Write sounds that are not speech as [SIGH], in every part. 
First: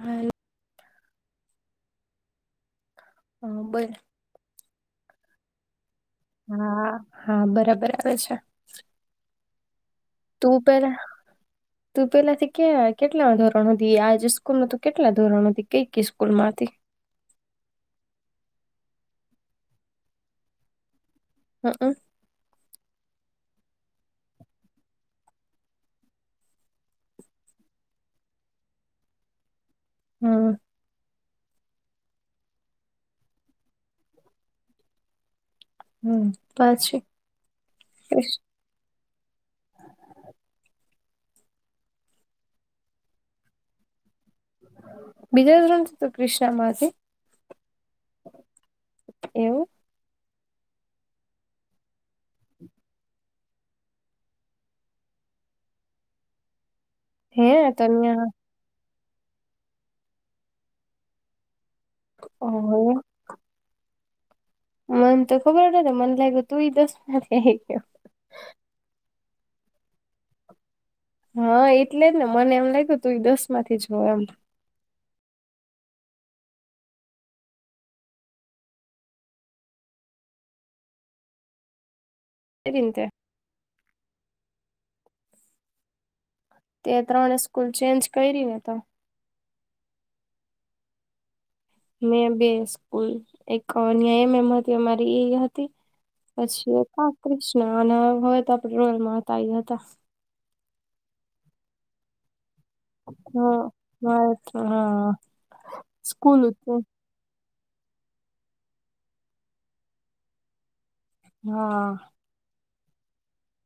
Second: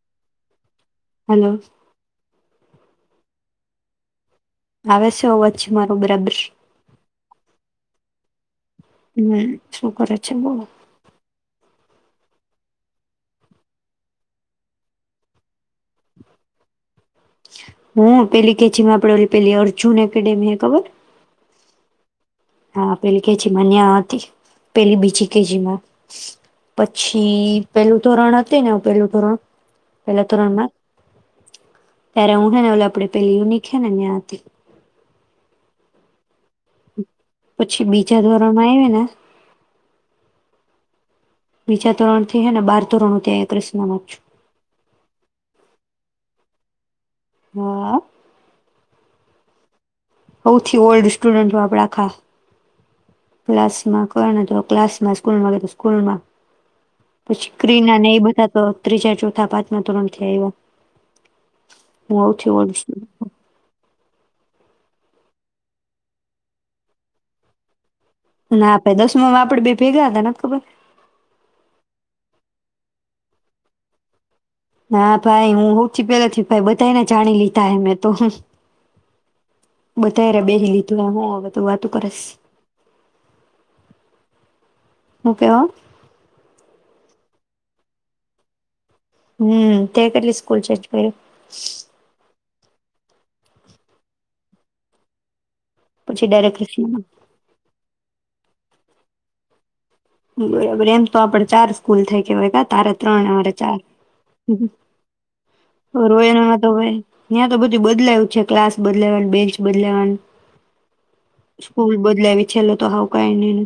હાલ હેલો. હા બોલ. આવે છે અવાજ મારો? બરાબર હા હા બરાબર. કર છે. હમ. શું કર છે તું બોલો. પેલા તું પેલાથી ક્યા કેટલા ધોરણ હતી આજ સ્કૂલ કેટલા ધોરણ [INAUDIBLE] કઈક સ્કૂલ માંથી કે જેમાં આપણે ઓલી પેલી અર્જુન એકેડેમી ખબર હ હ પેલી કેજી માં ન્યા હતી પેલી બીજી કેજી માં પછી પેલું ધોરણ હતુ ને પેલું ધોરણ પેલા હમ ધોરણમાં ત્યારે [UNINTELLIGIBLE] પેલી [UNINTELLIGIBLE] ન્યા હતી. [INAUDIBLE] પછી બીજા ધોરણમાં આઈવીને બીજા ધોરણથી હે ને બાર ધોરણ ત્યાં ક્રિષ્નામાં જ છું બીજા ધોરણથી તુ ક્રિષ્નામાં હતી હા એવું હૌથી ઓલ્ડ સ્ટુડન્ટ હું આપડા આખા ક્લાસમાં કે ને તો ક્લાસમાં સ્કૂલમાં કે તો સ્કૂલમાં હે પછી ક્રીના તને ને એ બધા તો ત્રીજા ચોથા પાંચમાં ધોરણ થી આઇવા હું હવથી ઓહો ઓલ્ડ સ્ટુડન્ટ મને તો ખબર જ નથી મને લાગ્યું તુંય દસમાંથી આયવી હો ના ભય દસમામાં આપડે બે ભેગા હતા નથ ખબર હા એટલે જ ને મને એમ લાગ્યું તું એ દસ માંથી જ હો એમ. ના ભાઈ હું હોથી પેલા થી ભાઈ બધને જાણી લીધા હે મેં તો બધાને બેહી લીધું હું બધું વાતું કરીસ. [UNINTELLIGIBLE] હું કેવા તે ત્રણે સ્કૂલ ચેન્જ કરી ને તો. હમ્મ તે કેટલી સ્કૂલ ચેન્જ કરી. મેં બે સ કોઈ એક [UNINTELLIGIBLE] એમ એમ હતી અમારી હત પછી ડાયરેક્ટ પછીખા કૃષ્ણ અન હવેત [UNINTELLIGIBLE] રોલમાં હતાઈ હતા. [INAUDIBLE] આપડ ચાર સ્કૂલ થઈ કેવાય કા તારે ત્રણ અમારે હા ચાર ભારત હા રોય ન સ્કૂલ તો હતું હવે [INAUDIBLE] બધું બદલાયું છે ક્લાસ બદલાયો બેન્ચ બદલાવાનિ હા સ્કૂલ બદલાવી છેલ્લે. તો હાવ કઈ નઈ ને.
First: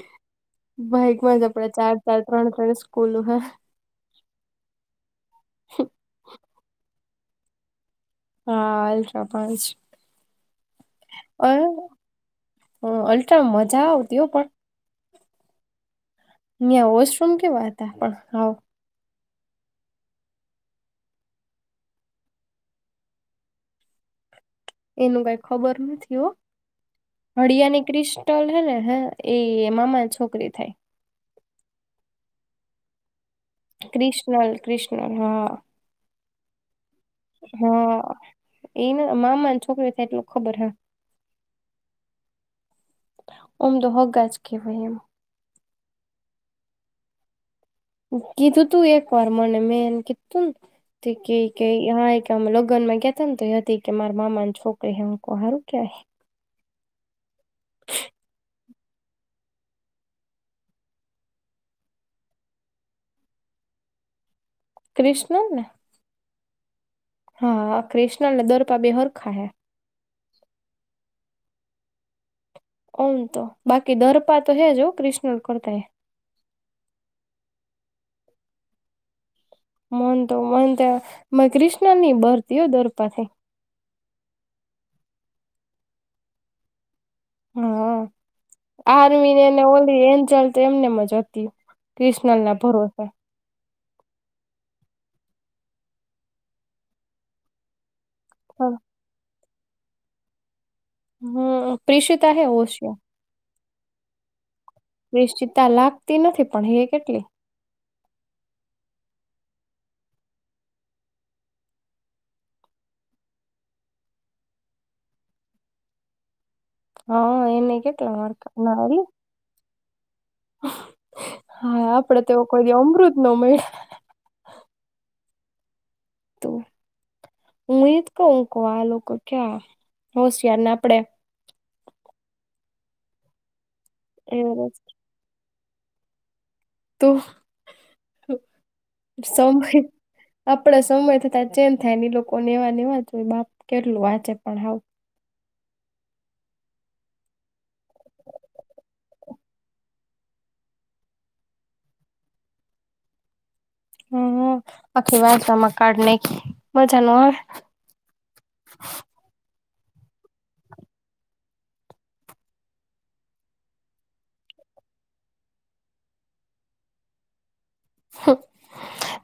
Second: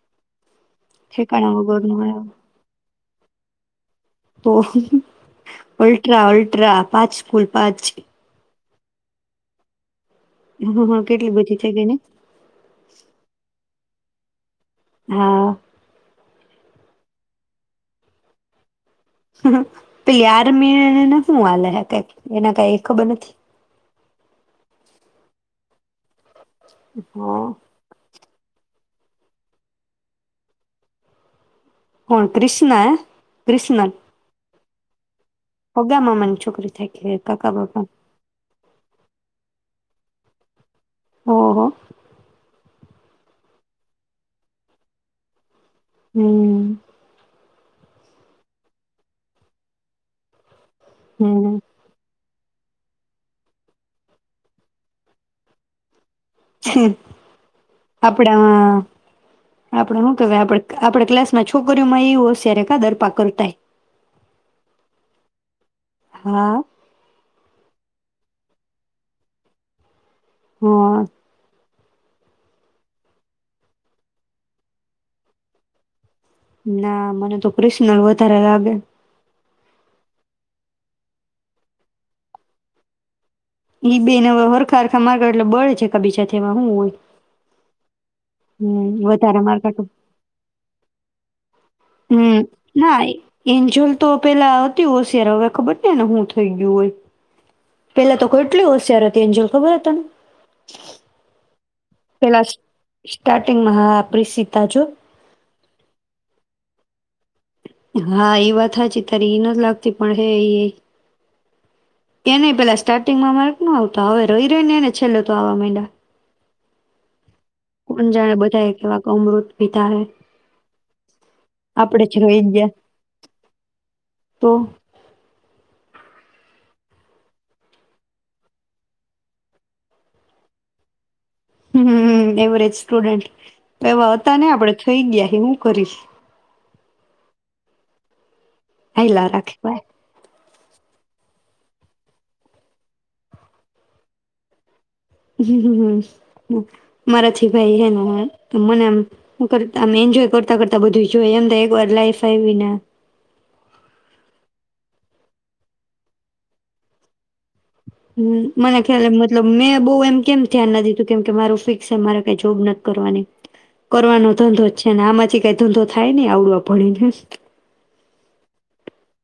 [INAUDIBLE] બાઇકમાં જ ઠેકાણા આપડે ચાર વગરનું ચાર ત્રણ ત્રણ સ્કૂલમાં તો ઓલ્ટ્રા અલ્ટ્રા પાંચ કુલ પાંચ. હા અલ્ટ્રા પાંચ. હા હા કેટલી અ બધી થઈ ગઈ ને. તેઓ પણ હા. મ્યાં વોશરૂમ કેવા હતા પણ હાવ. હ હ પેલી આરમીને એને શું હાલે હ કઈક એના કઈ એ ખબર નથી. એનું કઈ ખબર નથી હો. હા હળિયા ક્રિશટલ હે ને. હા એ મામા છોકરી થાય. કોણ ક્રિષ્ના? કૃષ્ણ. કૃષ્ણ. હગા મામા છો કરી થાય. કે કાકા બાપા હા એને મામાને છોકરી એટલું ખબર હે. હ હ. ઓમ તો હગાજ કેવાય એમ. હમ્મ. કીધું તું એક વાર મને મે એમ કીધું તું ને તો ક્યે ઈ હમ ક્યે હા ઈ ક્યે અમે લગ્ન માં ગયાતા ને તો ઈ હતી કે મારા મામાની છોકરી હે હું ક્વ હારુ કેવાય આપણામાં આપડે શું કેવાય આપડે આપડા ક્લાસમાં છોકરીઓમાં ઈ હોશિયાર હે કા દર્પા કરતાય ક્રિશનલ ને હા હા ક્રિશનલ ને દર્પા બેય હરખા હે હા ઓમ તો બાકી દર્પા તો હે જ હો ક્રિષ્નલ કરતાય ના, મને તો કૃષ્ન વધારે વાગે. મન તો મનત મેં ક્રષ્ણની બરતી હો દરપાથી. બે ન હવે હરખા હરખા માર્ગ એટલે બળે છે. એકાબીજાથી એમાં હું હોય. હા. હમ વધારે આર્મીને ને માર્ક હતું ઓલી એન્જલ તો એમનેમજ હતી. હમ ક્રિશ્નલ ના ભરોસે. એન્જલ તો પેલા હતી હોશિયાર. હવે ખબર નય એને હું થઈ ગ્યું હોય. પેલા તો કેટલી હોશિયાર હતી એન્જલ. ખબર એ તને? હં. પ્રેેશિત આહે ઓવશિયા. ઈ મહા પ્રિસિ્ નિશ્ચિતા લાગતી નથી પણ હે કેટલી. હા, ઈ વાત હાચી તારી ઈ નથ લાગતી. પણ, હે ઈ એય. એનેય પેલા સ્ટાર્ટિંગમાં માર્ક નો આવતો. હવે રહી રહી ને એને છેલ્લે તો આવા મયન્ડા. હા. એને કોણ કેટલા જાણે માર્ક બધા એ ના એટલે કેવાક અમૃત પી ધા હે. હા આપડે જ તોવ રહી એવો કોઈ ગયા દિ અમૃત નો મળ્યા. તો હું એ જ કઉ આ લોકો ક્યાં હોશિયાર ને આપડે. હમ્મ એવરેજ સ્ટુડન્ટ. એેવા હતા એ ને આપડે થઈ ગયા એ હુ. કરીશ. તો? [UNINTELLIGIBLE] આપડે સમય થતા ચેન્જ થાય ને એલોકો એવા નેવાજ હોઈ બાપ કેટલું વાંચે પણ હાઉ. હમ્મ મારાથી ભાઈ હેને મનેમ [UNINTELLIGIBLE] એન્જોય કરતા કરતા બધું જોય એમ તો એક વાર લાઈફ આવીને. હમ આખી વાચવામાં કાડી નાખી મજા ન આવે. હમ્મ મને ખ્યાલ મતલબ મે. બોવ એમ કેમ ધ્યાન ના દીધું કેમ કે મારું ફિક્સ જ મારે કઈ જોબ નથી કરવાની કરવાનો ધંધો જ છે ને આમાંથી કઈ ધંધો થાય નહી આવડો પડીને.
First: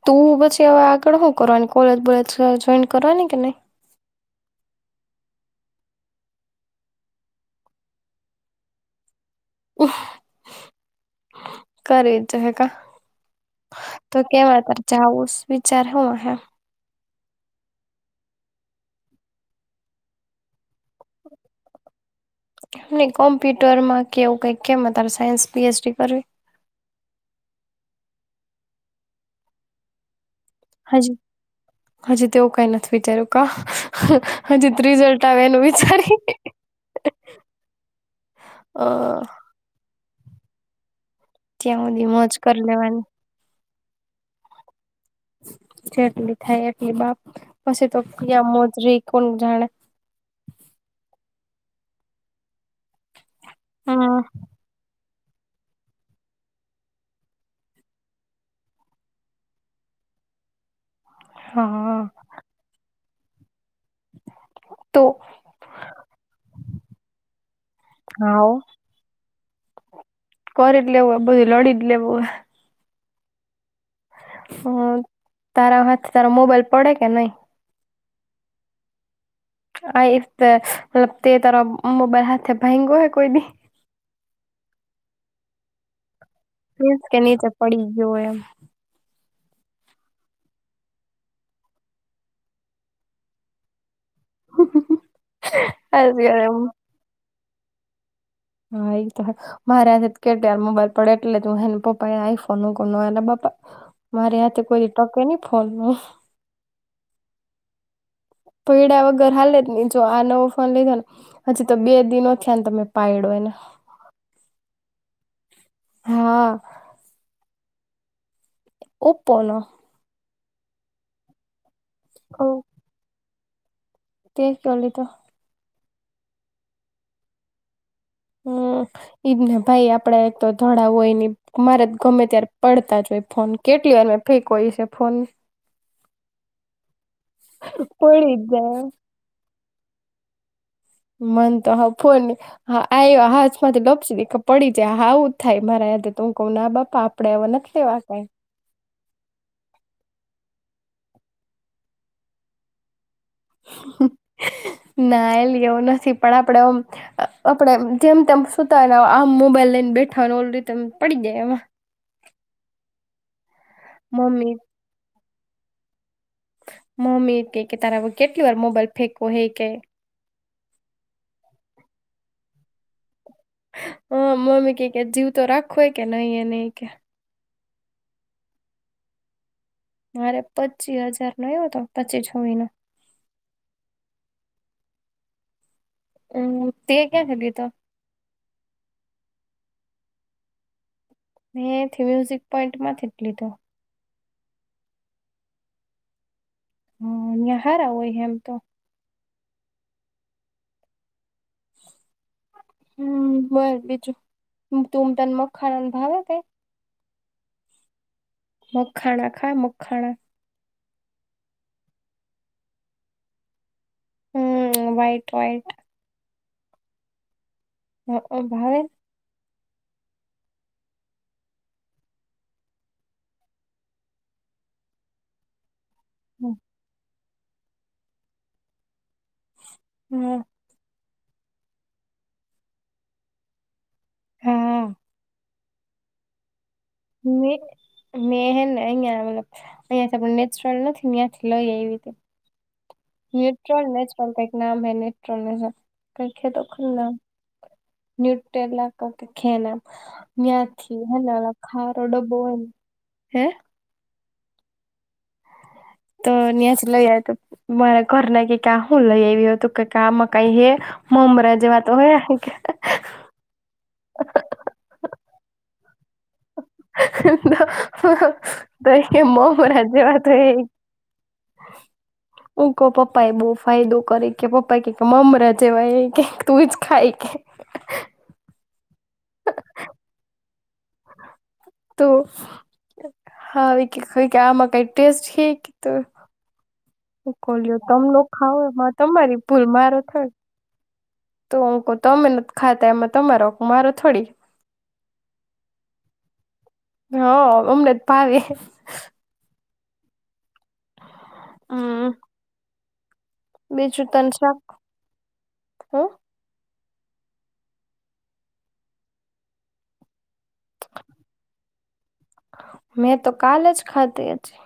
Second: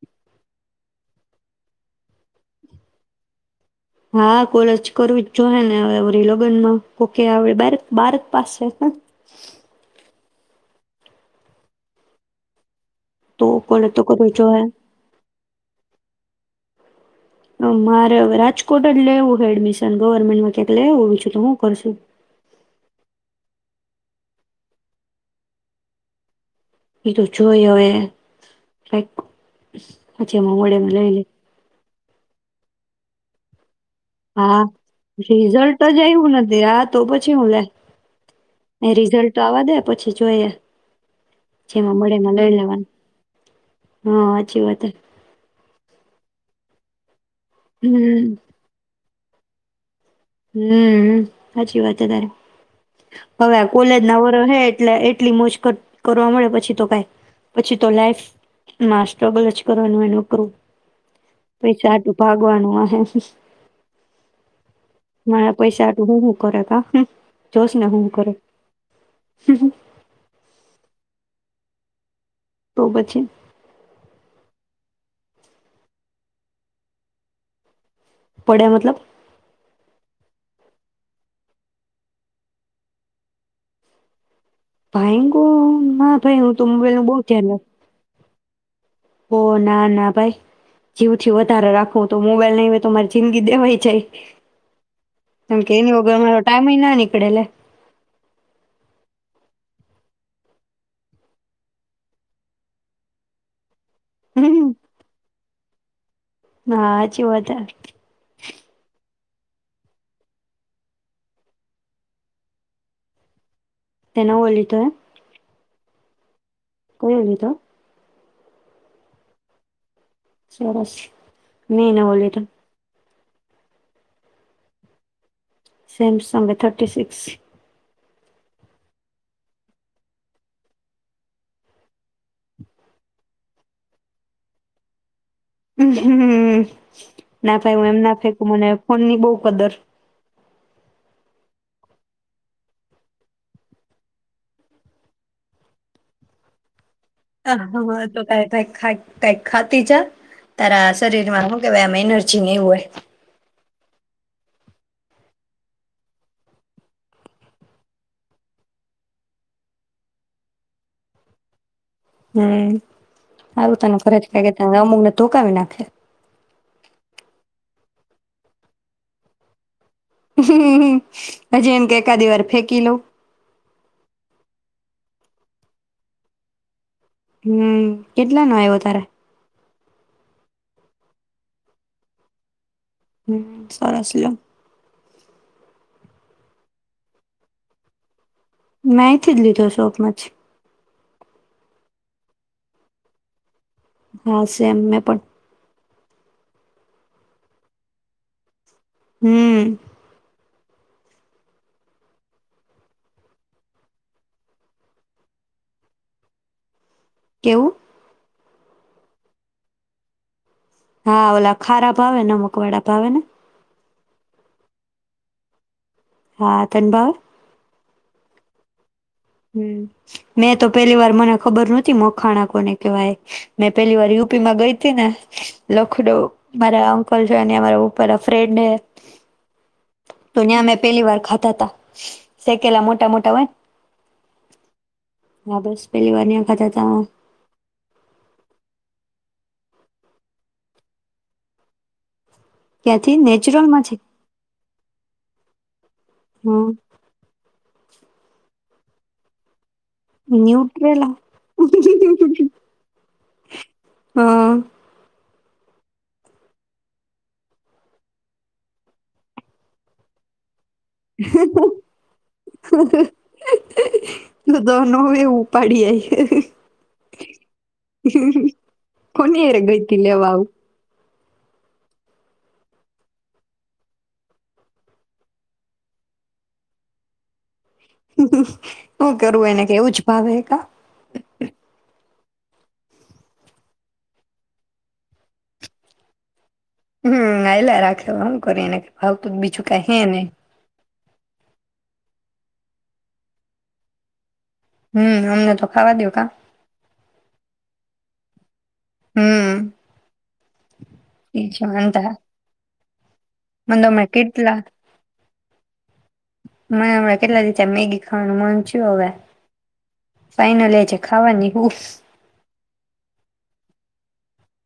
તું પછી હવે આગળ હુ કરવાની કોલેજ બોલેજ જોઈન કરવાની કે નઈ. હા કોલેજ કરવીજ જોઈએ ને વેરી લગ્નમાં કોકે અવે બારચ પાસ હ [INAUDIBLE] [UNINTELLIGIBLE] તો કોલેજ તો કરવી જોહે કેવાત [UNINTELLIGIBLE] વિચાર હુ ઓહે મારે હવે રાજકોટ જ લેવું હ એડમિશન ગવર્મેન્ટમાં ક્યાંક લે એ પછું તો હું કરશું. ની કોમ્પ્યુટરમાં કેવું કઈક કેમ અ તારે સાયન્સ પી એચ ડી કરવી એ તો જોયે હવે કાઈક જેમાં મળે એમાં હજી લઈ હજી તેવું કઈ નથી વિચાર્યું કા હા હજી આવે એનું રિઝલ્ટ જ વિચારી આવું નથી આ તો પછી હું લે એ અ રિઝલ્ટ આવા દે પછી જોયે ત્યાં હુધી મોજ કર લેવાની હા સાચી વાત જેટલી થાય એટલી બાપ પછી તો હમ ક્યાં [UNINTELLIGIBLE] કોણ જાણે હમ સાચી વાત છે તારે હવે કોલેજ હમ ના વરહે એટલે એટલી મોજ કરવા મળે પછી તો ક પછી તો લાઈફમાં સ્ટ્રગલ જ કરવાનું એ ન કરું હા પૈસાટું ભાગવાનું આ [INAUDIBLE] તો મારે પૈસાટું હુંું કરે ક જોશ ને હું કરે હમ કોરીટ લેવું હ બધું લડી લેવું હ તો પછી હમ તારા હાથ તારા મોબાઈલ પડે કે નહી પડ્યા મતલબ આ મલ તે તાર મોબાઈલ હાથે ભેંગો હોય કોઈ દી ભયકો ના ભાઈ હું તો મોબાઈલ ફસ નું કે નીચે પડી ગયો એ [INAUDIBLE] હો ના ના ભાઈ જીવ થી વધારે રાખવું તો મોબાઈલ નવે તો મારી જિંદગી દેવાય જાય તમકે એની હોગ મારો એમ ટાઈમ ના કડ લ હા એ તો મારે આ કેટયાર મોબાઈલ પડે એટલે જ હુંને પપ્પા એ આઈફોન મૂક ન પપા મારે આથે હમ, કોઈ ટકે નહી ફલમાં હા સાચી વાત હ પૈડા વગર હાલે જ નહી જો આ નવો ફોન લીધો ને હજી તો બે દિનો થયા ને તમે પાયડો એને. તે નવો લીધો હે. હા. કયો લીધો? ઓપો નો. સરસ. નિ નવો લીધો. તે ત લીધો. સેમસંગે થર્ટી સીક્સ. હમ ઈજ ને ભાઈ આપડ એક તો ધડા હોય નને મારે ગમે ત્યારે પડતા જ હોય ફોન કેટલી વાર ફેંક હોય છે ફોન હમ હમ. ના ભાઈ હું એમ ના પડી ફેકુ જ મને જાય ફોન ની બવ કદર. મન તો હાવ ફોન હા આયવા આ હાથમાંથી લપસી દે પડી જાય હાવ આવું હું જ થાય મારા હાથે તો હું ક્વ ના બાપા આપડે હવે હ નથી હ હ લેવા તો કઈ કંઈક ખાતી જા. તારા શરીરમાં શું કેવાય આમ એનર્જી નઈ હોય. ના એલી એવું નથી પણ આપડે એમ આપડે જેમ તેમ સુતાય આમ મોબાઈલ લઈને બેઠાનું ઓલુ રીતે પડી જાય એમાં. હમ. હારું તને ઘરેથી કાંઈ મમ્મી કેતા નથી અમુક ને તો ધોક ધોકાવી નાખે. મમ્મી એ કે કે તારા હવે કેટલી વાર મોબાઈલ એ કે. હ હજી એને કય એકાદી વાર ફેંકી લવ. હા મમ્મી કે કે જીવ તો રાખવોય કે નહી એ નહી ઈ કે. હમ કેટલા નો આવ્યો તારે. મારે પચી હજાર નો આવ્યો હતો પચીસ છવીનો. હમ સરસ લ્યો. હમ તે ક્યાંથી લીધો. મે આંયથી જ લીધો શોપમાંથી. મે આયથી મ્યુઝિક પોઈન્ટ માંથી જ લીધો. હા સેમ મેં પણ. હ ન્યાં હારા હોય એમ તો. હમ. હમ બોલ બીજું તુંમ તને મગ ખણનું ભાવ કઈ? કેવું મખાણા ખાય મખાણા હા ઓલા ખારા ભાવે નમક વાળા ભાવેને. હમ વઈટ વઈટ હા તને ભાવે? હક ભાવે. હમ મેં તો પેલી વાર મને ખબર નતી મખાણા કોને કેવાય મેં પેલી વાર યુપી માં ગઈ હતીને લખડું મારા અને જો અમારા ઉપર ફ્રેન્ડ તો હા ત્યાં મે પહેલી વાર ખાતાતા શેકેલા મોટા મોટા હોય હા હા બસ પેલી વાર ખાધા તા મે મે હે ને અઇઆ અહીયાંથી આપડ નેચરલ નથીને ત્યાંથી લઈએ એવી રીતે ક્યાંથી નેચરલમાં ન્યુટ્રોલ છે નેચલ કઈક નામ હૈ છે [INAUDIBLE] હમ [UNINTELLIGIBLE] ન્યૂટલા ક ખેના ત્યાંથી ન્યુટ્રેલા હે ખારો ડબ્બો હોય હે હ તો ન્યાંથી જ લઈ આવીતી મારા ઘરના ક્યે કે આ હું લઈ હો તુ તો કે આમાં કાંઈ હે. મમરા જેવા તો હે કે તુ તો નો હોય એવુ પાડી આય તો તો ઈ કે કોની હારે મમરા ગઈ તી જેવા લેવા તો આવું હેય હું કઉ પપ્પા એ બઉ ફાયદો કરે ઈ કે પપ્પા એ ક્યે કે મમરા જેવા હે એ કે તું જ ખાય ઈ કે હું કરવું એને કે એવું જ ભાવે હે કા તો હાવ ઈ કે ઈ કે આમાં કઈ ટેસ્ટ હે ઈ કે હમ કોલ્યો હાલ્યા તમ રાખે ન હવે હું ખાવ કરી એને એમાં કઈ ભાવતું તો તમારી ભૂલ બીજું કઈ મારો હે નહી થાય તો હું ક્વ તમે નથ ખાતા એમાં તમારો વાંક મારો થોડી હમ અમને તો ખાવા દ્યો કા હ અમને તો ભાવે હમ એ જ વાંધા હમ હે બીજું તને શાક હમ મને હમણાં કેટલા દી થયા મેગી ખાવાનું મન થયું હવે ફાઈનલી આજે ખાવાની હું મેં તો કાલે જ ખાધી હજી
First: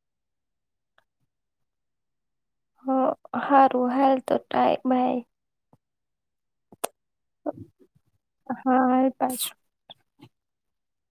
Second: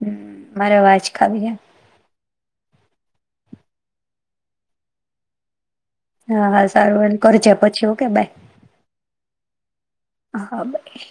હમ મારે હવે આજ ખાવી હે હ હારું હાલ તો ટાય બાય હા હ. સારું એ કરજે પછી હ કે ભાઈ હા હાલ બાય હા બાઈ